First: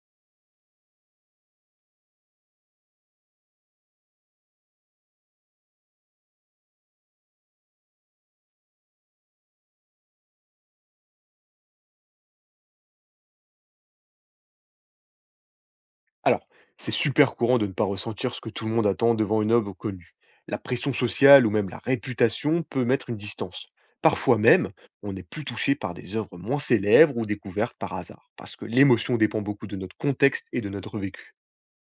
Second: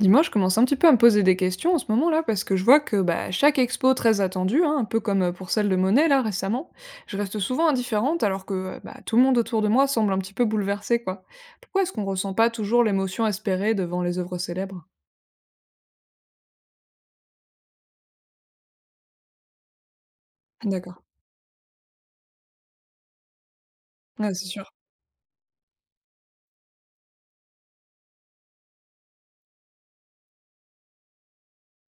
Dis-moi, je commence un petit peu à me poser des questions en ce moment-là, parce que je vois que bah, chaque expo très attendue, hein, un peu comme pour celle de Monet là récemment, je reste souvent indifférente alors que bah, tout le monde autour de moi semble un petit peu bouleversé, quoi. Pourquoi est-ce qu'on ressent pas toujours l'émotion espérée devant les œuvres célèbres? Alors, c'est super courant de ne pas ressentir ce que tout le monde attend devant une œuvre connue. La pression D'accord, sociale ou même la réputation peut mettre une distance. ouais, Parfois c'est même, sûr. on est plus touché par des œuvres moins célèbres ou découvertes par hasard, parce que l'émotion dépend beaucoup de notre contexte et de notre vécu.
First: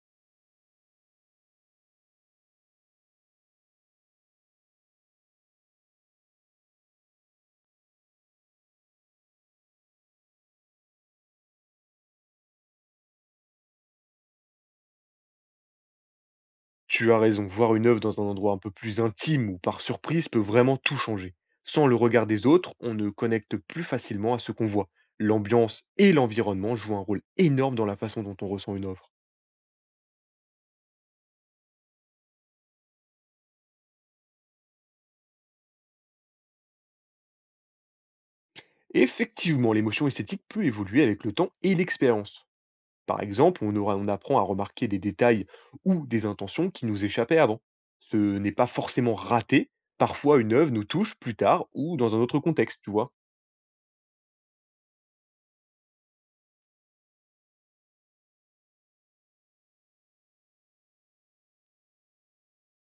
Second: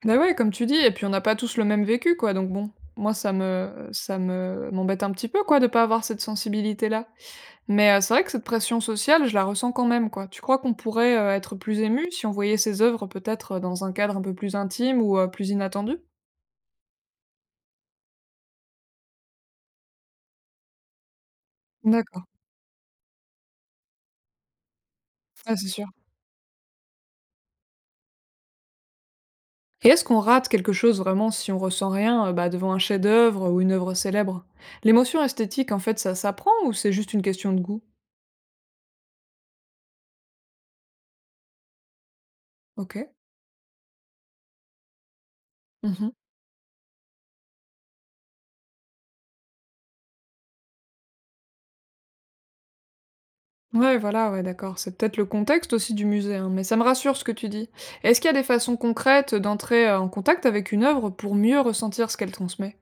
Bah ouais, comme tu dis, et puis on n'a pas tous le même vécu, quoi, donc bon, moi ça me m'embête un petit peu quoi de pas avoir cette sensibilité-là. Mais c'est vrai que cette pression sociale, je la ressens quand même, quoi. Tu crois qu'on pourrait être plus ému si on voyait ses œuvres peut-être, dans un cadre un peu plus intime ou plus inattendu? Tu as raison, voir une œuvre dans un endroit un peu plus intime ou par surprise peut vraiment tout changer. Sans le D'accord, regard des autres, on ne connecte plus facilement à ce qu'on voit. ouais, c'est sûr. L'ambiance et l'environnement jouent un rôle énorme dans la façon dont on ressent une œuvre. Et est-ce qu'on rate quelque chose vraiment si on ressent rien, bah, devant un chef-d'œuvre ou une œuvre célèbre? L'émotion esthétique, en fait, ça s'apprend ou c'est juste une question de goût? Effectivement, l'émotion esthétique peut évoluer avec le temps et l'expérience. OK. Par exemple, on apprend à remarquer des détails ou Mmh. des intentions qui nous échappaient avant. Ce n'est pas forcément raté. Parfois, une œuvre nous touche plus tard ou dans un autre contexte, tu vois. Ouais, voilà, ouais, d'accord. C'est peut-être le contexte aussi du musée, hein, mais ça me rassure ce que tu dis. Est-ce qu'il y a des façons concrètes d'entrer en contact avec une œuvre pour mieux ressentir ce qu'elle transmet?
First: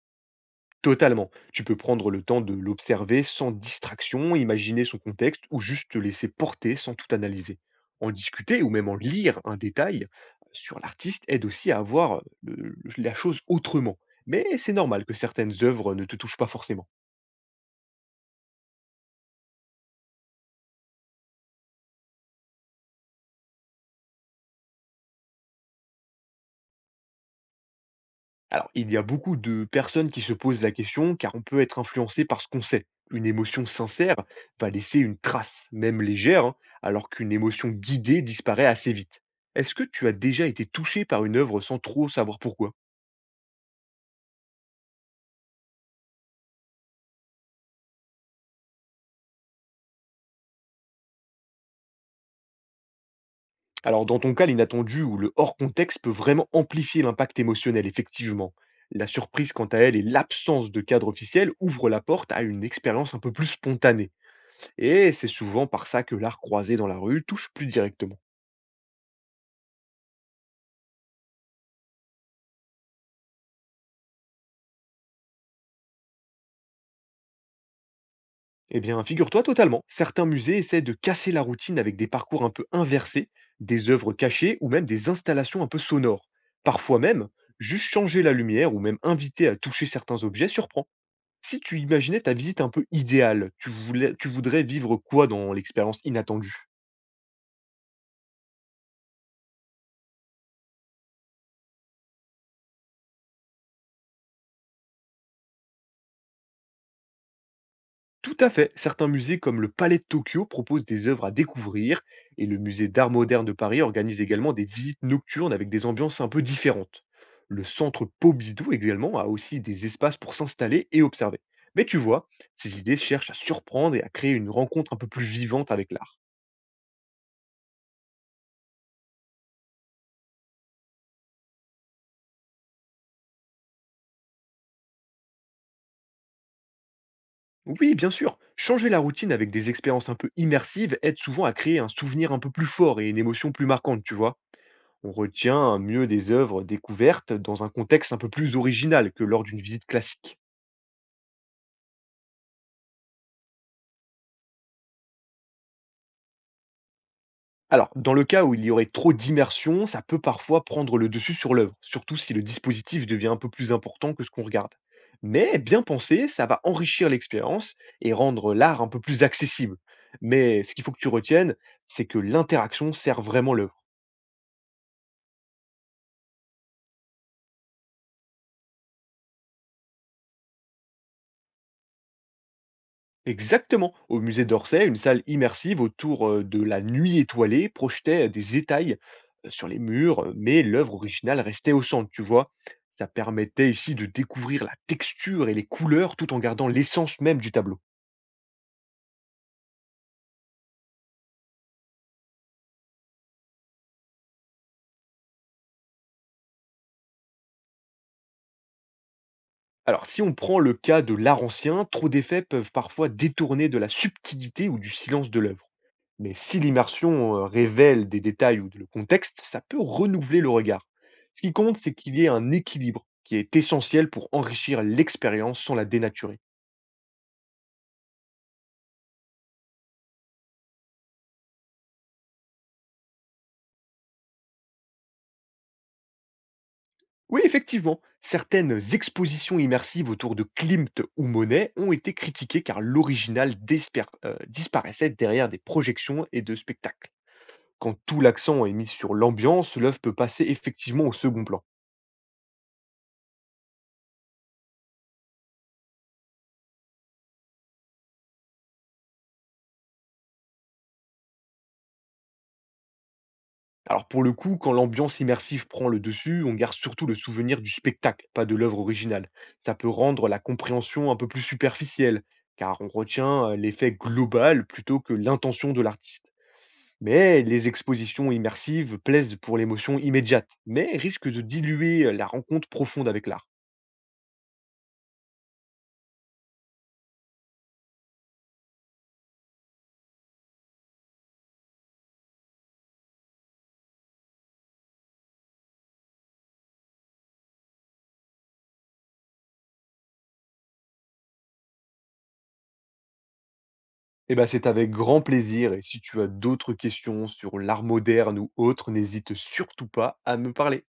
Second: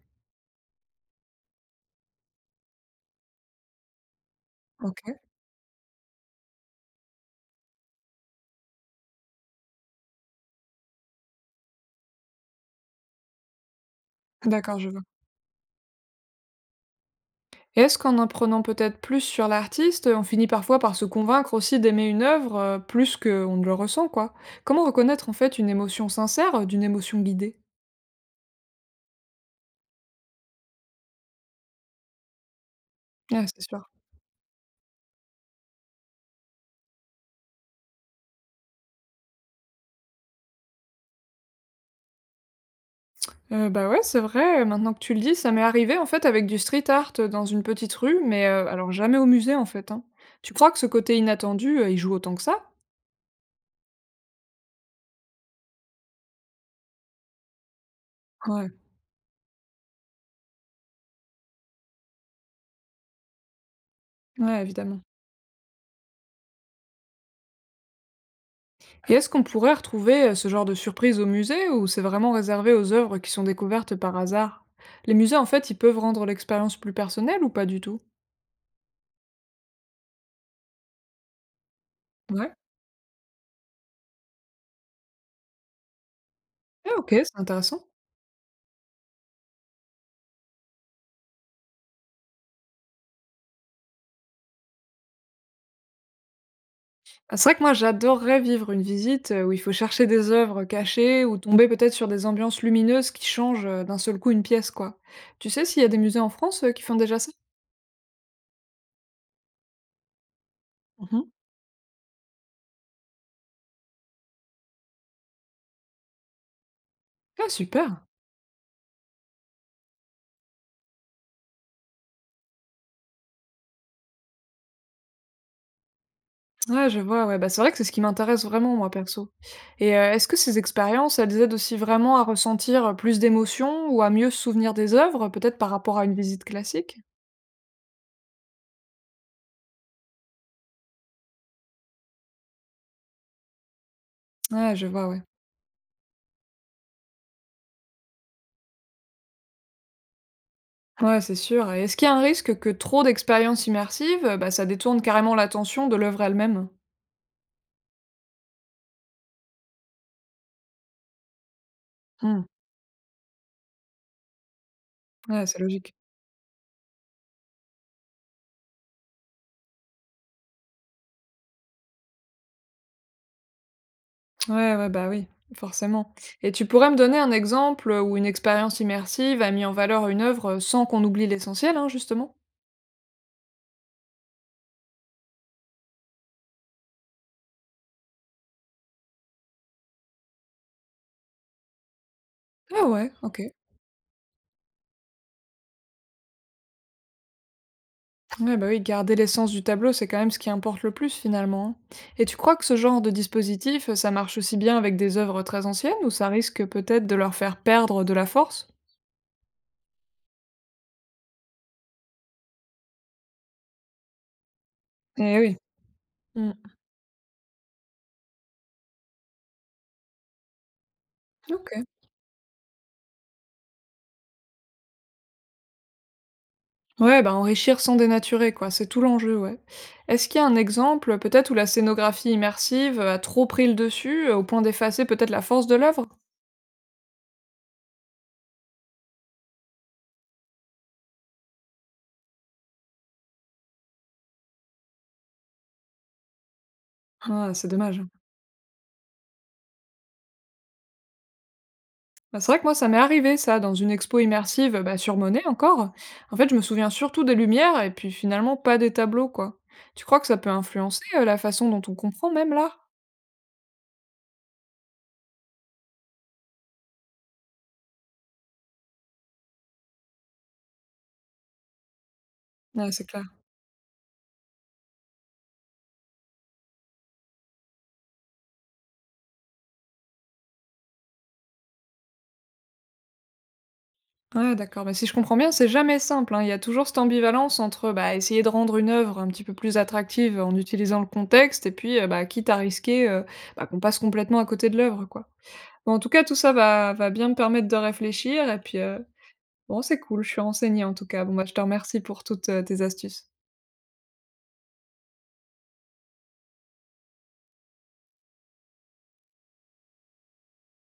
Totalement. Tu peux prendre le temps de l'observer sans distraction, imaginer son OK, contexte ou juste te laisser porter sans tout analyser. En discuter ou même en lire un détail sur l'artiste aide aussi à avoir la chose autrement. Mais c'est d'accord, je vois. normal que certaines œuvres ne te touchent pas forcément. Et est-ce qu'en apprenant peut-être plus sur l'artiste, on finit parfois par se convaincre aussi d'aimer une œuvre plus qu'on ne le ressent, quoi? Comment reconnaître en fait une émotion sincère d'une émotion guidée? Alors, il y a beaucoup de personnes qui se posent la question car on peut être influencé par ce qu'on sait. Une Ah, c'est émotion sûr. sincère va laisser une trace, même légère, hein, alors qu'une émotion guidée disparaît assez vite. Est-ce que tu as déjà été touché par une œuvre sans trop savoir pourquoi? Bah ouais, c'est vrai, maintenant que tu le dis, ça m'est arrivé en fait avec du street art dans une petite rue, mais alors jamais au musée en fait, hein. Tu crois que ce côté inattendu, il joue autant que ça? Alors, dans ton cas, l'inattendu ou le hors contexte peut vraiment amplifier l'impact émotionnel, effectivement. Ouais, La surprise, quant à elle, et l'absence de cadre officiel ouvrent la porte à une expérience un peu plus spontanée. ouais, évidemment. Et c'est souvent par ça que l'art croisé dans la rue touche plus directement. Et est-ce qu'on pourrait retrouver ce genre de surprise au musée ou c'est vraiment réservé aux œuvres qui sont découvertes par hasard? Les musées, en fait, ils peuvent rendre l'expérience plus personnelle ou pas du tout? Eh bien, figure-toi totalement. Certains musées essaient de casser la routine avec des parcours un Ouais. peu inversés, des œuvres cachées ou même des installations un peu sonores. Ah, Parfois OK, même, c'est intéressant. juste changer la lumière ou même inviter à toucher certains objets surprend. Si tu imaginais ta visite un peu idéale, tu voudrais vivre quoi dans l'expérience inattendue? Ah, c'est vrai que moi, j'adorerais vivre une visite où il faut chercher des œuvres cachées ou tomber peut-être sur des ambiances lumineuses qui changent d'un seul coup une pièce, quoi. Tu sais s'il y a des musées en France qui font déjà ça? Tout à fait. Certains musées comme le Palais de Tokyo proposent des Mhm. œuvres à découvrir et le musée d'art moderne de Paris organise également des visites nocturnes avec des ambiances un peu différentes. Ah, Le super. centre Pompidou également a aussi des espaces pour s'installer et observer. Mais tu vois, ces idées cherchent à surprendre et à créer une rencontre un peu plus vivante avec l'art. Ouais, je vois, ouais, bah, c'est vrai que c'est ce qui m'intéresse vraiment, moi, perso. Et est-ce que ces expériences, elles aident aussi vraiment à ressentir, plus d'émotions ou à mieux se souvenir des œuvres, peut-être par rapport à une visite classique? Oui, bien sûr, changer la routine avec des expériences un peu immersives aide souvent à créer un souvenir un peu plus fort et une émotion plus marquante, tu vois. Ouais, je vois, On ouais. retient mieux des œuvres découvertes dans un contexte un peu plus original que lors d'une visite classique. Ouais, c'est sûr, et est-ce qu'il y a un risque que trop d'expériences immersives, bah, ça détourne carrément l'attention de l'œuvre elle-même? Alors, dans le cas où il y aurait trop d'immersion, ça peut parfois prendre le dessus sur l'œuvre, surtout si Mmh. le dispositif devient un peu plus important que ce qu'on regarde. Ouais, c'est Mais bien logique. pensé, ça va enrichir l'expérience et rendre l'art un peu plus accessible. Mais ce qu'il faut que tu retiennes, c'est que l'interaction sert vraiment l'œuvre. Ouais, ouais, bah, oui, forcément, et tu pourrais me donner un exemple où une expérience immersive a mis en valeur une œuvre sans qu'on oublie l'essentiel, hein, justement? Exactement. Au musée d'Orsay, une salle immersive autour de la nuit étoilée projetait des étails sur les murs, mais l'œuvre originale restait au centre, tu vois. Ah Ça ouais, OK. permettait ici de découvrir la texture et les couleurs tout en gardant l'essence même du tableau. Ouais, bah oui, garder l'essence du tableau, c'est quand même ce qui importe le plus finalement, hein. Et tu crois que ce genre de dispositif, ça marche aussi bien avec des œuvres très anciennes ou ça risque peut-être de leur faire perdre de la force? Alors, si on prend le cas de l'art ancien, trop d'effets peuvent parfois détourner de la subtilité ou du silence Eh de oui. l'œuvre. Mais Mm. si l'immersion révèle des détails ou le contexte, ça peut renouveler le regard. Ce qui OK. compte, c'est qu'il y ait un équilibre qui est essentiel pour enrichir l'expérience sans la dénaturer. Ouais, bah enrichir sans dénaturer, quoi, c'est tout l'enjeu, ouais. Est-ce qu'il y a un exemple, peut-être, où la scénographie immersive a trop pris le dessus, au point d'effacer peut-être la force de l'œuvre? Oui, effectivement, certaines expositions immersives autour de Klimt ou Monet ont été critiquées car l'original disparaissait derrière des projections et de spectacles. Ah, c'est Quand dommage. tout l'accent est mis sur l'ambiance, l'œuvre peut passer effectivement au second plan. Bah, c'est vrai que moi, ça m'est arrivé ça, dans une expo immersive bah, sur Monet encore. En fait, je me souviens surtout des lumières et puis finalement pas des tableaux, quoi. Tu crois que ça peut influencer la façon dont on comprend même là? Alors pour le coup, quand l'ambiance immersive prend le dessus, on garde surtout le souvenir du spectacle, pas de l'œuvre originale. Ça peut rendre la compréhension un peu plus superficielle, car on Ouais, c'est clair. retient l'effet global plutôt que l'intention de l'artiste. Mais les expositions immersives plaisent pour l'émotion immédiate, mais risquent de diluer la rencontre profonde avec l'art. Ouais, d'accord. Bah, si je comprends bien, c'est jamais simple, hein. Il y a toujours cette ambivalence entre bah, essayer de rendre une œuvre un petit peu plus attractive en utilisant le contexte et puis bah, quitte à risquer bah, qu'on passe complètement à côté de l'œuvre, quoi. Bon, en tout cas, tout ça va bien me permettre de réfléchir et puis bon, c'est cool, je suis renseignée en tout cas. Bon, bah, je te remercie pour toutes tes astuces. Eh ben, c'est avec grand plaisir et si tu as d'autres questions sur l'art moderne ou autre, n'hésite surtout pas à me parler.